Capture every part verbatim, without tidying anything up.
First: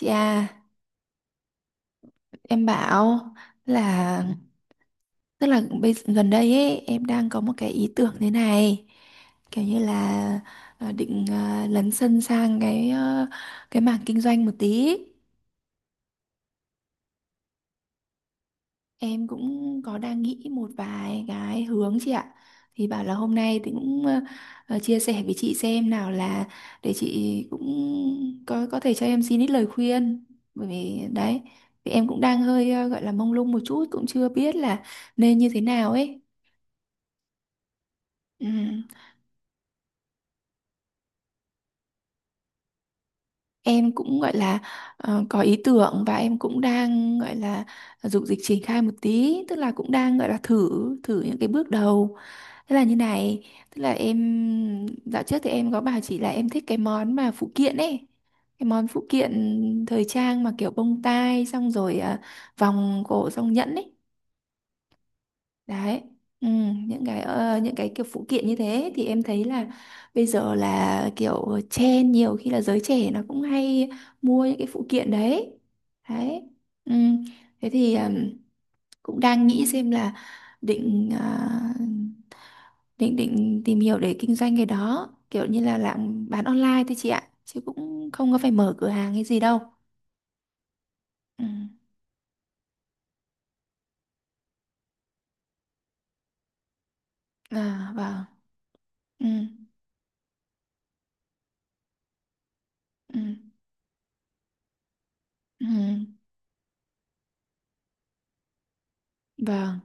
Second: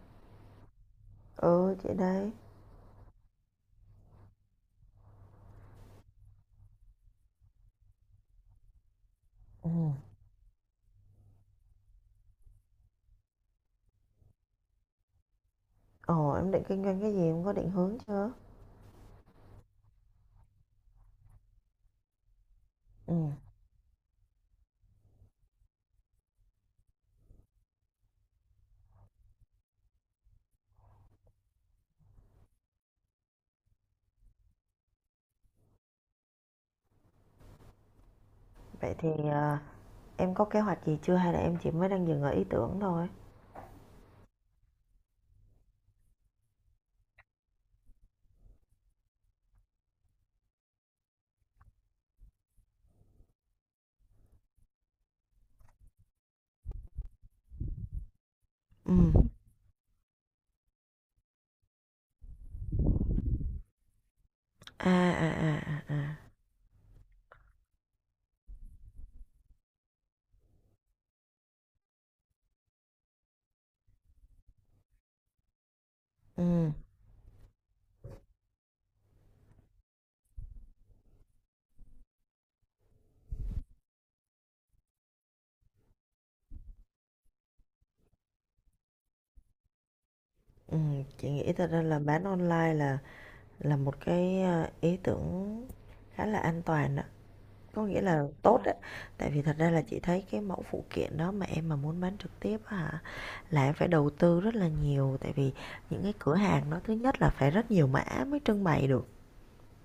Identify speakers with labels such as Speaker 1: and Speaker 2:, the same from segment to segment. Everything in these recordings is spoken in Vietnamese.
Speaker 1: Chị à,
Speaker 2: Ừ, chị đây.
Speaker 1: em bảo là tức là bây, gần đây ấy em đang có một cái ý tưởng thế này kiểu
Speaker 2: Ừ,
Speaker 1: như là ờ, định ờ, lấn sân sang cái ờ, cái mảng kinh doanh một tí.
Speaker 2: Ồ, em định kinh doanh cái gì, em có định hướng chưa?
Speaker 1: Em cũng có đang nghĩ một vài cái hướng chị ạ. Thì bảo là
Speaker 2: Ừ.
Speaker 1: hôm nay thì cũng ờ, ờ, chia sẻ với chị xem nào, là để chị cũng có có thể cho em xin ít lời khuyên. Bởi vì đấy, thì em cũng đang hơi ờ, gọi là mông lung một chút, cũng chưa biết là nên như thế nào ấy. Ừm,
Speaker 2: Vậy thì à, em có kế hoạch gì chưa hay là em chỉ mới đang dừng ở ý tưởng thôi?
Speaker 1: Em cũng gọi là ờ, có ý tưởng, và em cũng đang gọi là dục dịch triển khai một tí, tức là cũng đang gọi là thử thử những cái bước đầu. Thế là như này, tức là em dạo trước thì em có bảo chị là em thích cái món mà phụ kiện ấy. Cái món
Speaker 2: Ừ.
Speaker 1: phụ kiện thời trang mà kiểu bông tai xong rồi à, vòng cổ xong nhẫn ấy.
Speaker 2: À à à à,
Speaker 1: Đấy.
Speaker 2: à.
Speaker 1: Ừ, những cái ờ, những cái kiểu phụ kiện như thế thì em thấy là bây giờ là kiểu trend, nhiều khi là giới trẻ nó cũng hay mua những cái phụ kiện đấy. Đấy.
Speaker 2: Ừ.
Speaker 1: Ừ. Thế thì ừm, cũng đang nghĩ xem là định à, định định tìm hiểu để kinh doanh cái đó, kiểu như là làm bán online thôi chị ạ, chứ cũng không có phải mở cửa hàng hay gì đâu.
Speaker 2: Ừ, chị
Speaker 1: Ừ.
Speaker 2: nghĩ thật ra là bán online là là một cái à, ý tưởng khá là an toàn đó. Có
Speaker 1: À
Speaker 2: nghĩa là
Speaker 1: vâng.
Speaker 2: tốt đấy.
Speaker 1: Ừ.
Speaker 2: Tại vì thật ra là chị thấy cái mẫu phụ kiện đó mà em mà muốn bán trực tiếp á hả
Speaker 1: Ừ.
Speaker 2: là em phải đầu tư rất là nhiều, tại vì
Speaker 1: Ừ.
Speaker 2: những cái cửa hàng đó thứ nhất là phải rất nhiều mã mới trưng bày được.
Speaker 1: Vâng,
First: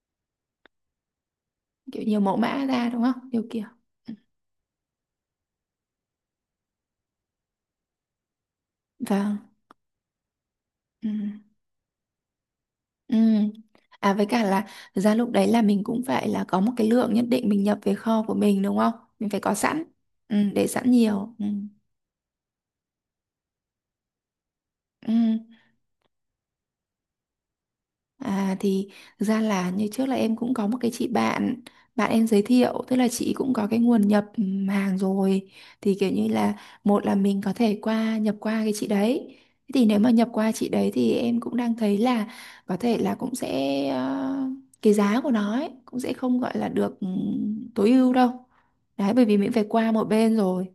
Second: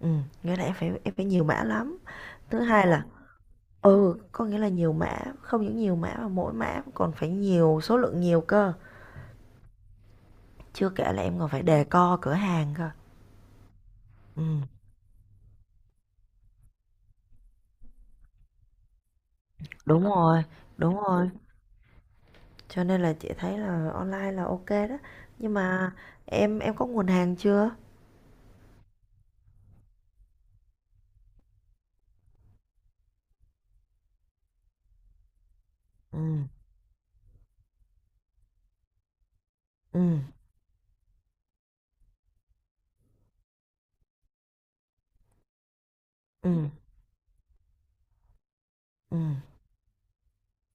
Speaker 2: Ừm, nghĩa là em phải em phải nhiều mã lắm.
Speaker 1: kiểu nhiều mẫu
Speaker 2: Thứ
Speaker 1: mã
Speaker 2: hai
Speaker 1: ra đúng
Speaker 2: là
Speaker 1: không, nhiều kiểu. Ừ.
Speaker 2: ừ, có nghĩa là nhiều mã, không những nhiều mã mà mỗi mã còn phải nhiều, số lượng nhiều cơ.
Speaker 1: Vâng.
Speaker 2: Chưa
Speaker 1: Ừ.
Speaker 2: kể là em còn phải đề co cửa hàng cơ.
Speaker 1: Ừ. À với cả
Speaker 2: Ừm,
Speaker 1: là thực ra lúc đấy là mình cũng phải là có một cái lượng nhất định mình nhập về kho của mình đúng không, mình phải có sẵn.
Speaker 2: đúng
Speaker 1: Ừ,
Speaker 2: rồi,
Speaker 1: để sẵn
Speaker 2: đúng rồi.
Speaker 1: nhiều. Ừ.
Speaker 2: Cho nên là chị thấy là online là ok đó.
Speaker 1: Ừ.
Speaker 2: Nhưng mà em em có nguồn hàng chưa?
Speaker 1: À thì thực ra là như trước là em cũng có một cái chị bạn, bạn em giới thiệu, tức là chị cũng có cái nguồn nhập ừm, hàng rồi, thì kiểu như
Speaker 2: Ừm,
Speaker 1: là một là mình có thể qua nhập qua cái chị đấy. Thế thì nếu mà nhập
Speaker 2: ừm,
Speaker 1: qua chị đấy thì em cũng đang thấy là có thể là cũng sẽ ờ, cái giá của nó ấy, cũng sẽ không gọi là
Speaker 2: ừm,
Speaker 1: được ừm, tối ưu đâu, đấy, bởi vì
Speaker 2: ừm,
Speaker 1: mình phải qua một bên rồi.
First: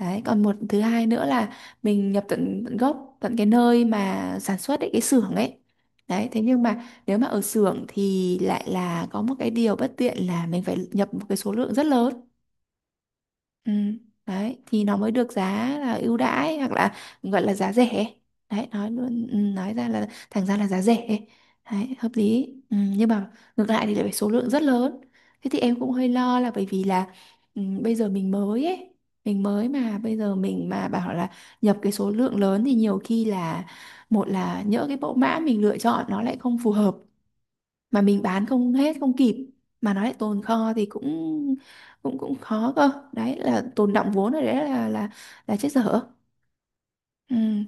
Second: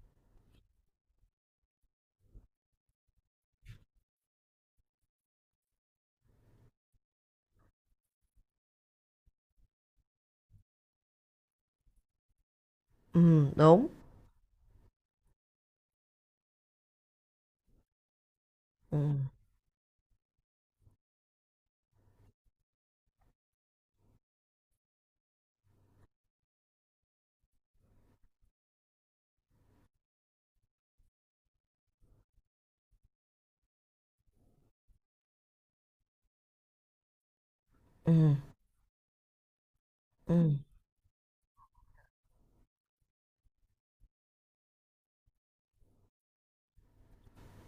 Speaker 1: Đấy, còn một, thứ hai nữa là mình nhập tận, tận gốc, tận cái nơi mà sản xuất ấy, cái xưởng ấy. Đấy, thế nhưng mà nếu mà ở xưởng thì lại là có một cái điều bất tiện, là mình phải nhập một cái số lượng rất lớn.
Speaker 2: ừm,
Speaker 1: Ừ.
Speaker 2: đúng.
Speaker 1: Đấy, thì nó mới được giá là ưu đãi, hoặc là gọi là giá rẻ. Đấy, nói luôn,
Speaker 2: Ừm,
Speaker 1: ừ, nói ra là thành ra là giá rẻ. Đấy, hợp lý. Ừ, nhưng mà ngược lại thì lại phải số lượng rất lớn. Thế thì em cũng hơi lo là bởi vì là ừ, bây giờ mình mới ấy, mình mới mà bây giờ mình mà bảo là nhập cái số lượng lớn thì nhiều khi là một là nhỡ cái mẫu mã mình lựa chọn nó lại không phù hợp, mà mình
Speaker 2: ừm,
Speaker 1: bán không hết không kịp, mà nó lại tồn
Speaker 2: ừm.
Speaker 1: kho thì cũng cũng cũng khó cơ, đấy là tồn đọng vốn rồi, đấy là là là chết dở. Ừ.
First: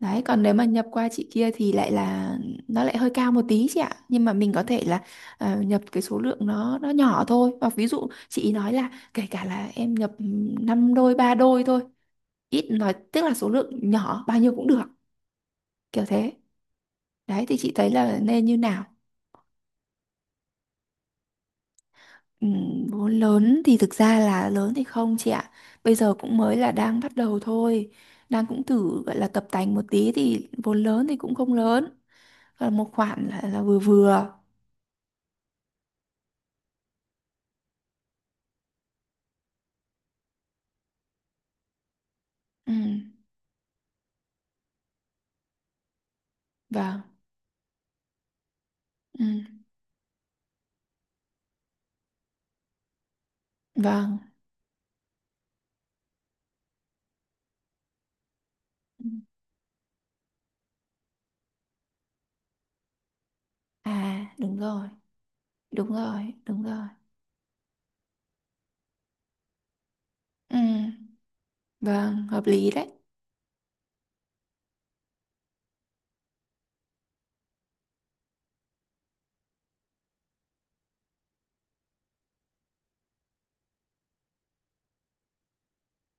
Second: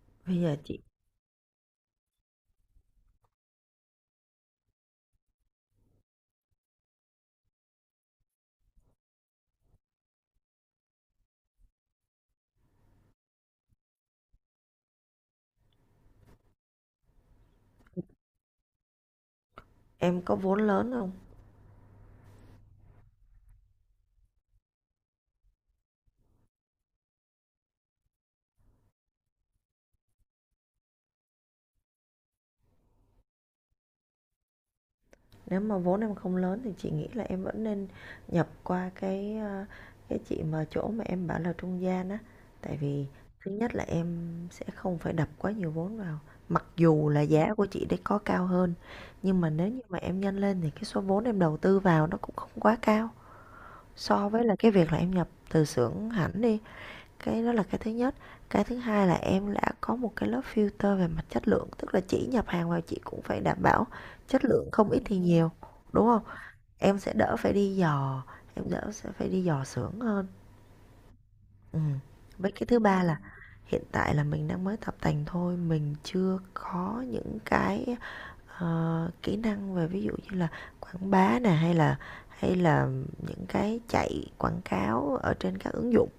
Speaker 1: Đấy,
Speaker 2: Bây
Speaker 1: còn nếu
Speaker 2: giờ
Speaker 1: mà
Speaker 2: chị
Speaker 1: nhập qua chị kia thì lại là nó lại hơi cao một tí chị ạ, nhưng mà mình có thể là ờ, nhập cái số lượng nó nó nhỏ thôi, và ví dụ chị ý nói là kể cả là em nhập năm đôi ba đôi thôi, ít nói tức là số lượng nhỏ bao nhiêu cũng được, kiểu thế. Đấy, thì chị thấy là nên như nào?
Speaker 2: em có vốn lớn không?
Speaker 1: Ừ, vốn lớn thì thực ra là lớn thì không chị ạ. Bây giờ cũng mới là đang bắt đầu thôi. Đang cũng thử gọi là tập tành một tí thì vốn lớn thì cũng không lớn. Còn một khoản là, là vừa vừa.
Speaker 2: Nếu mà vốn em không lớn thì chị nghĩ là em vẫn nên nhập qua cái, ờ, cái chị mà chỗ mà em bảo là trung gian á.
Speaker 1: Ừ,
Speaker 2: Tại vì thứ nhất là em sẽ không phải đập quá nhiều vốn vào. Mặc
Speaker 1: vâng,
Speaker 2: dù là giá của chị đấy có cao hơn,
Speaker 1: ừ,
Speaker 2: nhưng mà nếu như mà em nhân lên thì cái số vốn em đầu tư vào nó cũng không quá cao
Speaker 1: vâng.
Speaker 2: so với là cái việc là em nhập từ xưởng hẳn đi. Cái đó là cái thứ nhất. Cái thứ
Speaker 1: Ừ.
Speaker 2: hai là em đã có một cái lớp filter về mặt chất lượng, tức là chỉ nhập hàng vào chị cũng phải đảm bảo
Speaker 1: À,
Speaker 2: chất
Speaker 1: đúng
Speaker 2: lượng
Speaker 1: rồi,
Speaker 2: không ít thì nhiều,
Speaker 1: đúng
Speaker 2: đúng không?
Speaker 1: rồi, đúng rồi.
Speaker 2: Em sẽ đỡ phải đi dò, em đỡ sẽ phải đi dò xưởng hơn.
Speaker 1: Ừ,
Speaker 2: Ừm.
Speaker 1: vâng, hợp
Speaker 2: Với cái
Speaker 1: lý
Speaker 2: thứ
Speaker 1: đấy.
Speaker 2: ba là hiện tại là mình đang mới tập tành thôi, mình chưa có những cái, ờ, kỹ năng về ví dụ như là quảng bá nè, hay là hay là những cái chạy quảng cáo ở trên các ứng dụng.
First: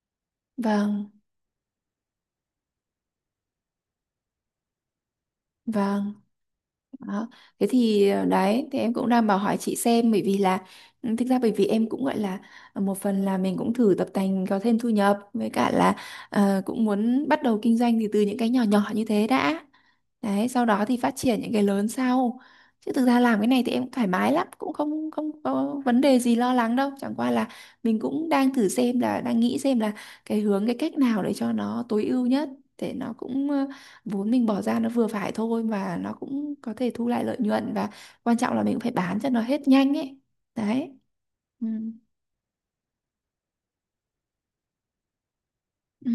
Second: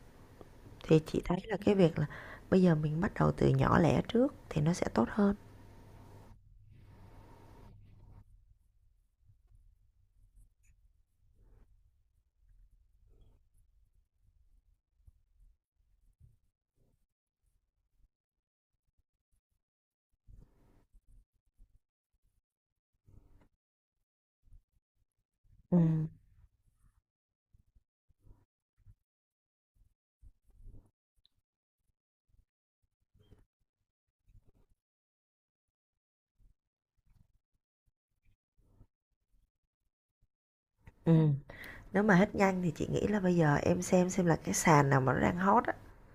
Speaker 2: Thì
Speaker 1: Vâng,
Speaker 2: chị thấy là cái việc là bây giờ mình bắt đầu từ nhỏ lẻ trước thì nó sẽ tốt hơn.
Speaker 1: vâng. Đó. Thế thì ờ, đấy thì em cũng đang bảo hỏi chị xem, bởi vì là ừ, thực ra bởi vì em cũng gọi là ờ, một phần là mình cũng thử tập tành có thêm thu nhập, với cả là ờ, cũng muốn bắt đầu kinh doanh thì từ những cái nhỏ nhỏ như thế đã, đấy sau đó thì phát triển những cái lớn sau. Chứ thực ra làm cái này thì em cũng thoải mái lắm, cũng không không có vấn
Speaker 2: Ừm,
Speaker 1: đề gì lo lắng đâu, chẳng qua là mình cũng đang thử xem là đang nghĩ xem là cái hướng, cái cách nào để cho nó tối ưu nhất, để nó cũng ờ, vốn mình bỏ ra nó vừa phải thôi, mà nó cũng có thể thu lại lợi nhuận, và quan trọng là mình cũng phải bán cho nó hết nhanh ấy. Đấy.
Speaker 2: ừm.
Speaker 1: Ừ.
Speaker 2: Nếu mà hết nhanh thì chị nghĩ là bây giờ em xem xem là cái sàn nào mà nó đang hot á
Speaker 1: Ừ.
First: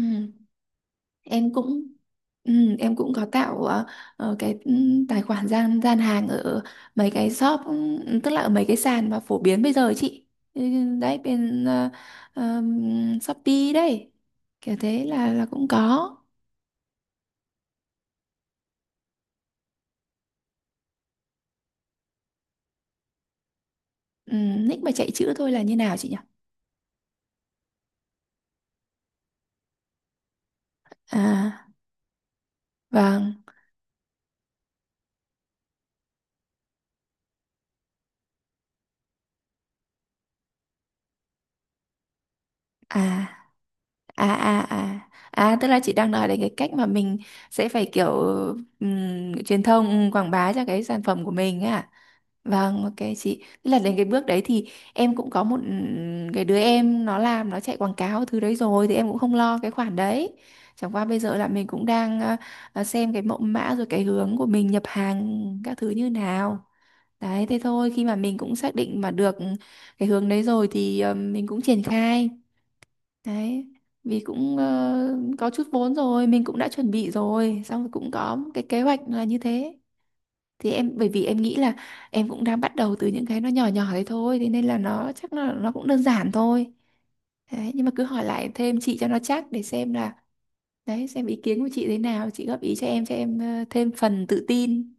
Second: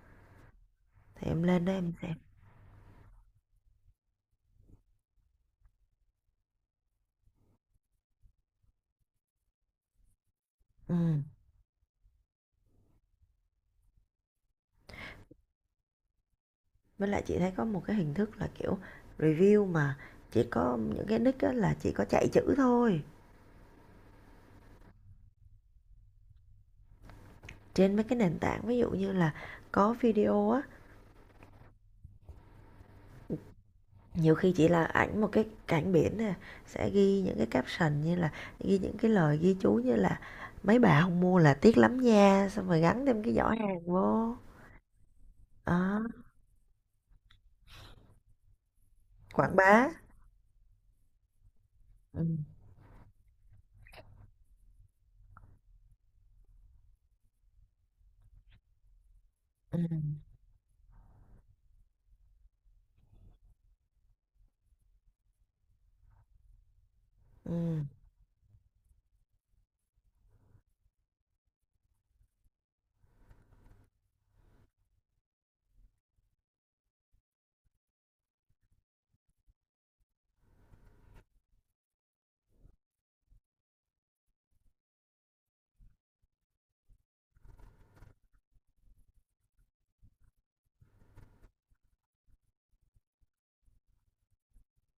Speaker 2: thì em
Speaker 1: em
Speaker 2: lên đó
Speaker 1: cũng
Speaker 2: em xem.
Speaker 1: Ừ, em cũng có tạo ờ, ờ, cái ừ, tài khoản gian gian hàng ở mấy cái shop, ừ, tức là ở mấy cái sàn mà phổ biến bây giờ ấy chị. Ừ, đấy
Speaker 2: Ừm.
Speaker 1: bên ờ, ờm, Shopee đấy, kiểu thế, là là cũng có.
Speaker 2: Với lại chị thấy có một cái hình thức là kiểu review mà chỉ có những cái nick á là chỉ có chạy chữ thôi,
Speaker 1: Ừ. Nick mà chạy chữ thôi là như nào chị nhỉ?
Speaker 2: trên mấy cái nền tảng ví dụ như là có video á,
Speaker 1: À vâng.
Speaker 2: nhiều khi chỉ là ảnh một cái cảnh biển nè, sẽ ghi những cái caption như là ghi những cái lời ghi chú như là mấy bà không mua là tiếc lắm nha, xong rồi gắn thêm
Speaker 1: à
Speaker 2: cái giỏ hàng
Speaker 1: à
Speaker 2: vô.
Speaker 1: à à À, tức là chị
Speaker 2: Đó,
Speaker 1: đang nói đến cái cách mà mình sẽ phải kiểu ừm,
Speaker 2: quảng
Speaker 1: truyền
Speaker 2: bá,
Speaker 1: thông, ừm, quảng bá cho cái sản phẩm của mình ấy à?
Speaker 2: ừ.
Speaker 1: Vâng, ok chị, tức là đến cái bước đấy thì em cũng có một ừm, cái đứa em nó làm, nó chạy quảng cáo thứ đấy rồi, thì em cũng không lo cái
Speaker 2: Ừ.
Speaker 1: khoản đấy. Chẳng qua bây giờ là mình cũng đang ờ, ờ, xem cái mẫu mã rồi cái hướng của mình nhập hàng các thứ như nào. Đấy, thế
Speaker 2: Ừ.
Speaker 1: thôi, khi mà mình cũng xác định mà được cái hướng đấy rồi thì ờ, mình cũng triển khai. Đấy, vì cũng ờ, có chút vốn rồi, mình cũng đã chuẩn bị rồi, xong rồi cũng có một cái kế hoạch là như thế. Thì em bởi vì em nghĩ là em cũng đang bắt đầu từ những cái nó nhỏ nhỏ đấy thôi, thế nên là nó chắc là nó cũng đơn giản thôi. Đấy, nhưng mà cứ hỏi lại thêm chị cho nó chắc, để xem là đấy xem ý kiến của chị thế nào, chị góp ý cho em, cho em ờ, thêm phần tự tin.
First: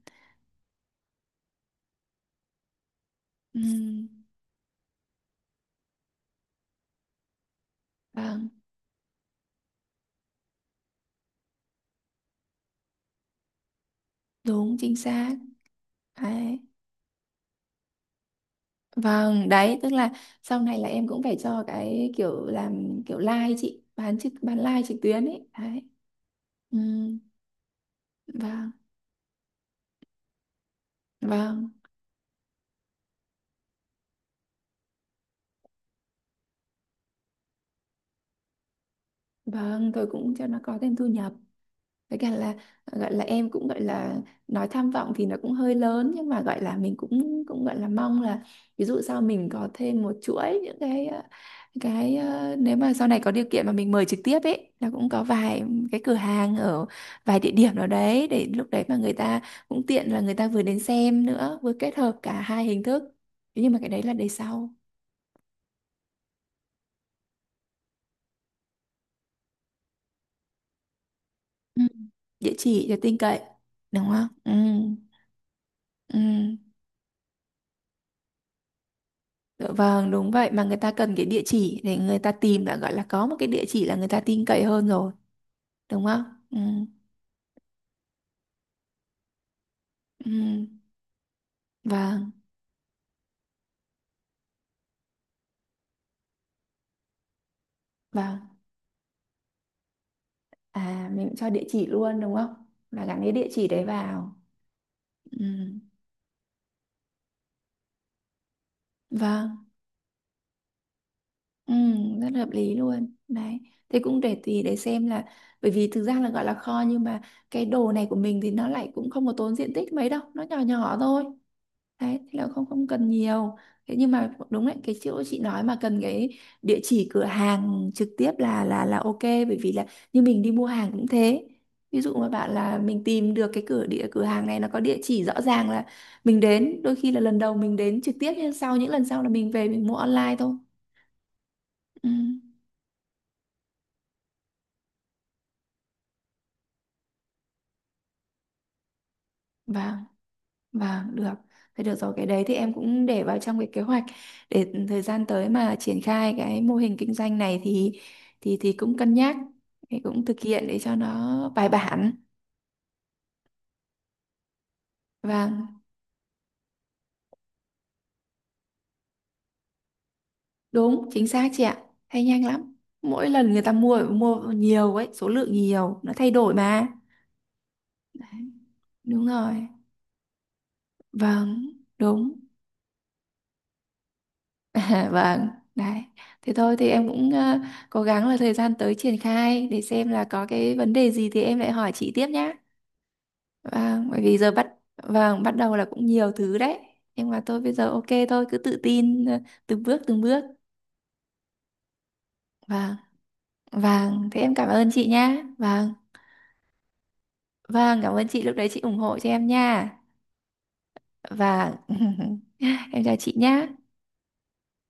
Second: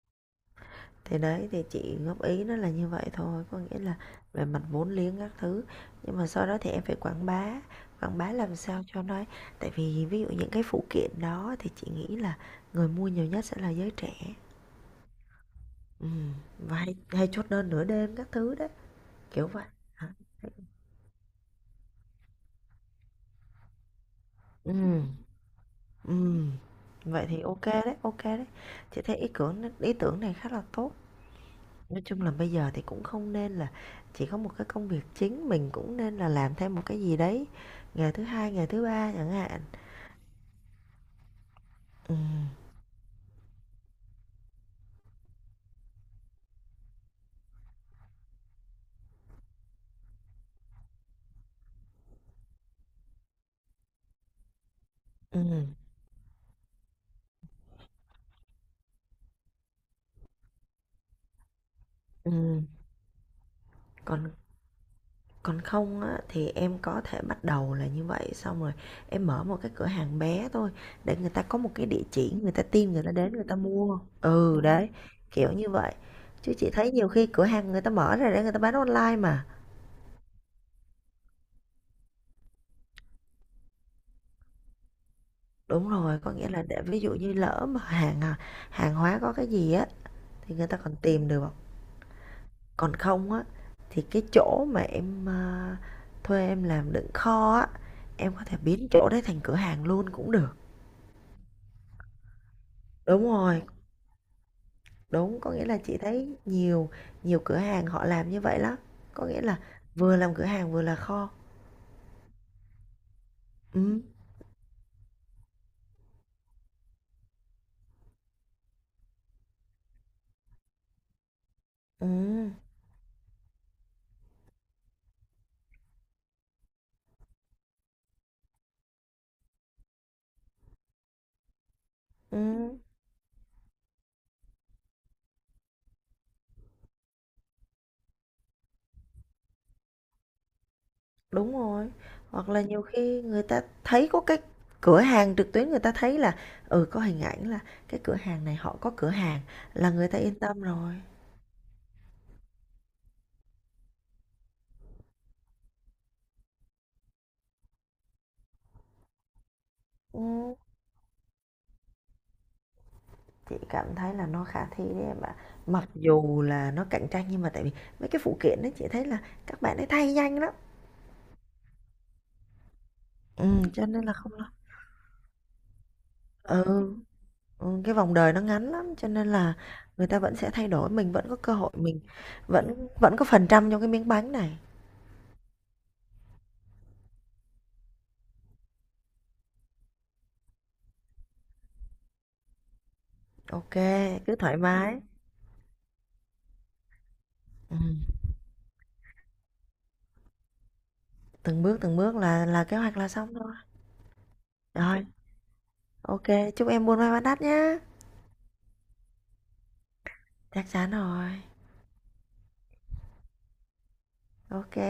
Speaker 2: Thì đấy, thì chị góp ý nó là như vậy thôi, có
Speaker 1: Ừ,
Speaker 2: nghĩa là về mặt vốn liếng các thứ, nhưng mà sau đó thì em phải quảng bá, quảng bá
Speaker 1: vâng,
Speaker 2: làm sao cho nó, tại vì ví dụ những cái phụ kiện đó thì chị nghĩ là người mua nhiều nhất sẽ là giới trẻ.
Speaker 1: đúng chính xác.
Speaker 2: Ừm,
Speaker 1: Đấy.
Speaker 2: và hay hay chốt đơn nửa đêm các thứ đấy, kiểu
Speaker 1: Vâng,
Speaker 2: vậy.
Speaker 1: đấy, tức
Speaker 2: Hả?
Speaker 1: là sau này là em cũng phải cho cái kiểu làm kiểu live chị, bán trực bán live trực
Speaker 2: Ừm,
Speaker 1: tuyến ấy. Đấy.
Speaker 2: ừm.
Speaker 1: Ừ,
Speaker 2: Vậy thì ok đấy, ok đấy.
Speaker 1: vâng,
Speaker 2: Chị thấy ý tưởng ý tưởng này khá là tốt.
Speaker 1: vâng,
Speaker 2: Nói chung là bây giờ thì cũng không nên là chỉ có một cái công việc chính, mình cũng nên là làm thêm một cái gì đấy, ngày thứ Hai, ngày thứ Ba chẳng hạn.
Speaker 1: vâng, tôi cũng cho nó có thêm thu nhập. Với cả
Speaker 2: Ừm,
Speaker 1: là gọi là em cũng gọi là nói tham vọng thì nó cũng hơi lớn, nhưng mà gọi là mình cũng cũng gọi là mong là ví dụ sau mình có thêm một chuỗi những cái ờ, cái ờ, nếu mà sau này có điều kiện mà mình mời trực tiếp ấy, là cũng có vài
Speaker 2: ừm,
Speaker 1: cái cửa hàng ở vài địa điểm nào đấy, để lúc đấy mà người ta cũng tiện là người ta vừa đến xem nữa, vừa kết hợp cả hai
Speaker 2: ừm.
Speaker 1: hình thức. Thế nhưng mà cái đấy là đời
Speaker 2: Còn
Speaker 1: sau.
Speaker 2: còn không á thì em có thể bắt đầu là như vậy, xong rồi em mở một cái cửa hàng bé thôi, để người ta có một
Speaker 1: Ừ.
Speaker 2: cái địa chỉ, người
Speaker 1: Địa
Speaker 2: ta
Speaker 1: chỉ
Speaker 2: tin
Speaker 1: cho
Speaker 2: người ta
Speaker 1: tin
Speaker 2: đến
Speaker 1: cậy
Speaker 2: người ta mua.
Speaker 1: đúng không? Ừ.
Speaker 2: Ừ, đấy, kiểu như vậy. Chứ
Speaker 1: Ừ.
Speaker 2: chị thấy nhiều khi cửa hàng người ta mở ra để người ta bán online mà.
Speaker 1: Dạ vâng, đúng vậy, mà người ta cần cái địa chỉ để người ta tìm đã, gọi là có một cái địa chỉ là người ta tin cậy hơn rồi,
Speaker 2: Đúng
Speaker 1: đúng
Speaker 2: rồi,
Speaker 1: không?
Speaker 2: có nghĩa
Speaker 1: Ừ.
Speaker 2: là để ví dụ như lỡ mà hàng à, hàng hóa có cái gì á thì
Speaker 1: Ừ.
Speaker 2: người ta còn tìm được,
Speaker 1: Vâng,
Speaker 2: còn không á thì cái chỗ mà em à, thuê em làm đựng kho á, em có thể
Speaker 1: vâng.
Speaker 2: biến chỗ đấy thành cửa hàng luôn cũng được.
Speaker 1: À mình cũng cho địa chỉ luôn đúng không? Là gắn
Speaker 2: Đúng
Speaker 1: cái địa
Speaker 2: rồi,
Speaker 1: chỉ đấy vào. Ừ.
Speaker 2: đúng có nghĩa là chị thấy nhiều nhiều cửa hàng họ làm như vậy lắm, có nghĩa là
Speaker 1: Vâng.
Speaker 2: vừa làm cửa hàng vừa là kho.
Speaker 1: Ừ, rất hợp lý luôn. Đấy. Thế
Speaker 2: Ừ,
Speaker 1: cũng để tùy để xem là, bởi vì thực ra là gọi là kho, nhưng mà cái đồ này của mình thì nó lại cũng không có tốn diện tích mấy đâu, nó nhỏ nhỏ thôi. Đấy, thế là
Speaker 2: ừ,
Speaker 1: không không cần nhiều. Thế nhưng mà đúng đấy, cái chỗ chị nói mà cần cái địa chỉ cửa hàng trực tiếp là là là ok, bởi vì là như mình đi mua hàng cũng thế. Ví dụ mà
Speaker 2: ừ,
Speaker 1: bạn là mình tìm được cái cửa địa cửa hàng này nó có địa chỉ rõ ràng là mình đến, đôi khi là lần đầu mình đến trực tiếp, nhưng sau những lần sau là mình về mình mua online thôi.
Speaker 2: đúng rồi.
Speaker 1: Ừ.
Speaker 2: Hoặc là nhiều khi người ta thấy có cái cửa hàng trực tuyến, người ta thấy là ừ có hình ảnh là cái cửa hàng này họ có cửa hàng là
Speaker 1: Vâng.
Speaker 2: người ta yên tâm rồi.
Speaker 1: Vâng, được. Thế được rồi, cái đấy thì em cũng để vào trong cái kế hoạch, để thời gian tới mà triển khai cái mô hình kinh doanh này thì thì thì cũng cân nhắc, thì
Speaker 2: Ừ,
Speaker 1: cũng thực hiện để cho nó bài bản.
Speaker 2: chị cảm thấy là nó khả thi đấy em ạ.
Speaker 1: Vâng,
Speaker 2: Mặc dù là nó cạnh tranh nhưng mà tại vì mấy cái phụ kiện đó chị thấy là các bạn ấy thay nhanh lắm.
Speaker 1: đúng, chính xác chị ạ. Thay nhanh lắm. Mỗi lần người
Speaker 2: Ừ,
Speaker 1: ta
Speaker 2: cho
Speaker 1: mua
Speaker 2: nên là không
Speaker 1: mua
Speaker 2: lo.
Speaker 1: nhiều ấy, số lượng nhiều, nó thay đổi
Speaker 2: Ừ,
Speaker 1: mà.
Speaker 2: ừ, cái vòng
Speaker 1: Đấy,
Speaker 2: đời nó ngắn lắm cho
Speaker 1: đúng
Speaker 2: nên là
Speaker 1: rồi.
Speaker 2: người ta vẫn sẽ thay đổi, mình vẫn có cơ
Speaker 1: Vâng,
Speaker 2: hội, mình
Speaker 1: đúng.
Speaker 2: vẫn vẫn có phần trăm trong cái miếng bánh này.
Speaker 1: À, vâng, đấy. Thế thôi thì em cũng ờ, cố gắng là thời gian tới triển khai, để xem là có cái vấn đề gì thì em lại hỏi chị tiếp nhá.
Speaker 2: Ok,
Speaker 1: Vâng, bởi
Speaker 2: cứ
Speaker 1: vì giờ
Speaker 2: thoải
Speaker 1: bắt
Speaker 2: mái.
Speaker 1: vâng, bắt đầu là cũng nhiều thứ đấy. Nhưng mà tôi bây
Speaker 2: Ừ,
Speaker 1: giờ ok thôi, cứ tự tin, ờ, từng bước từng bước.
Speaker 2: từng bước từng bước là là kế
Speaker 1: Vâng,
Speaker 2: hoạch là xong thôi.
Speaker 1: vâng, thế em cảm ơn
Speaker 2: Rồi,
Speaker 1: chị nhá. Vâng,
Speaker 2: ok, chúc em buôn may bán đắt nhá.
Speaker 1: vâng, cảm ơn chị, lúc đấy chị ủng hộ cho em nha.
Speaker 2: Chắc chắn rồi.
Speaker 1: Vâng. Em chào chị nhá.
Speaker 2: Ok.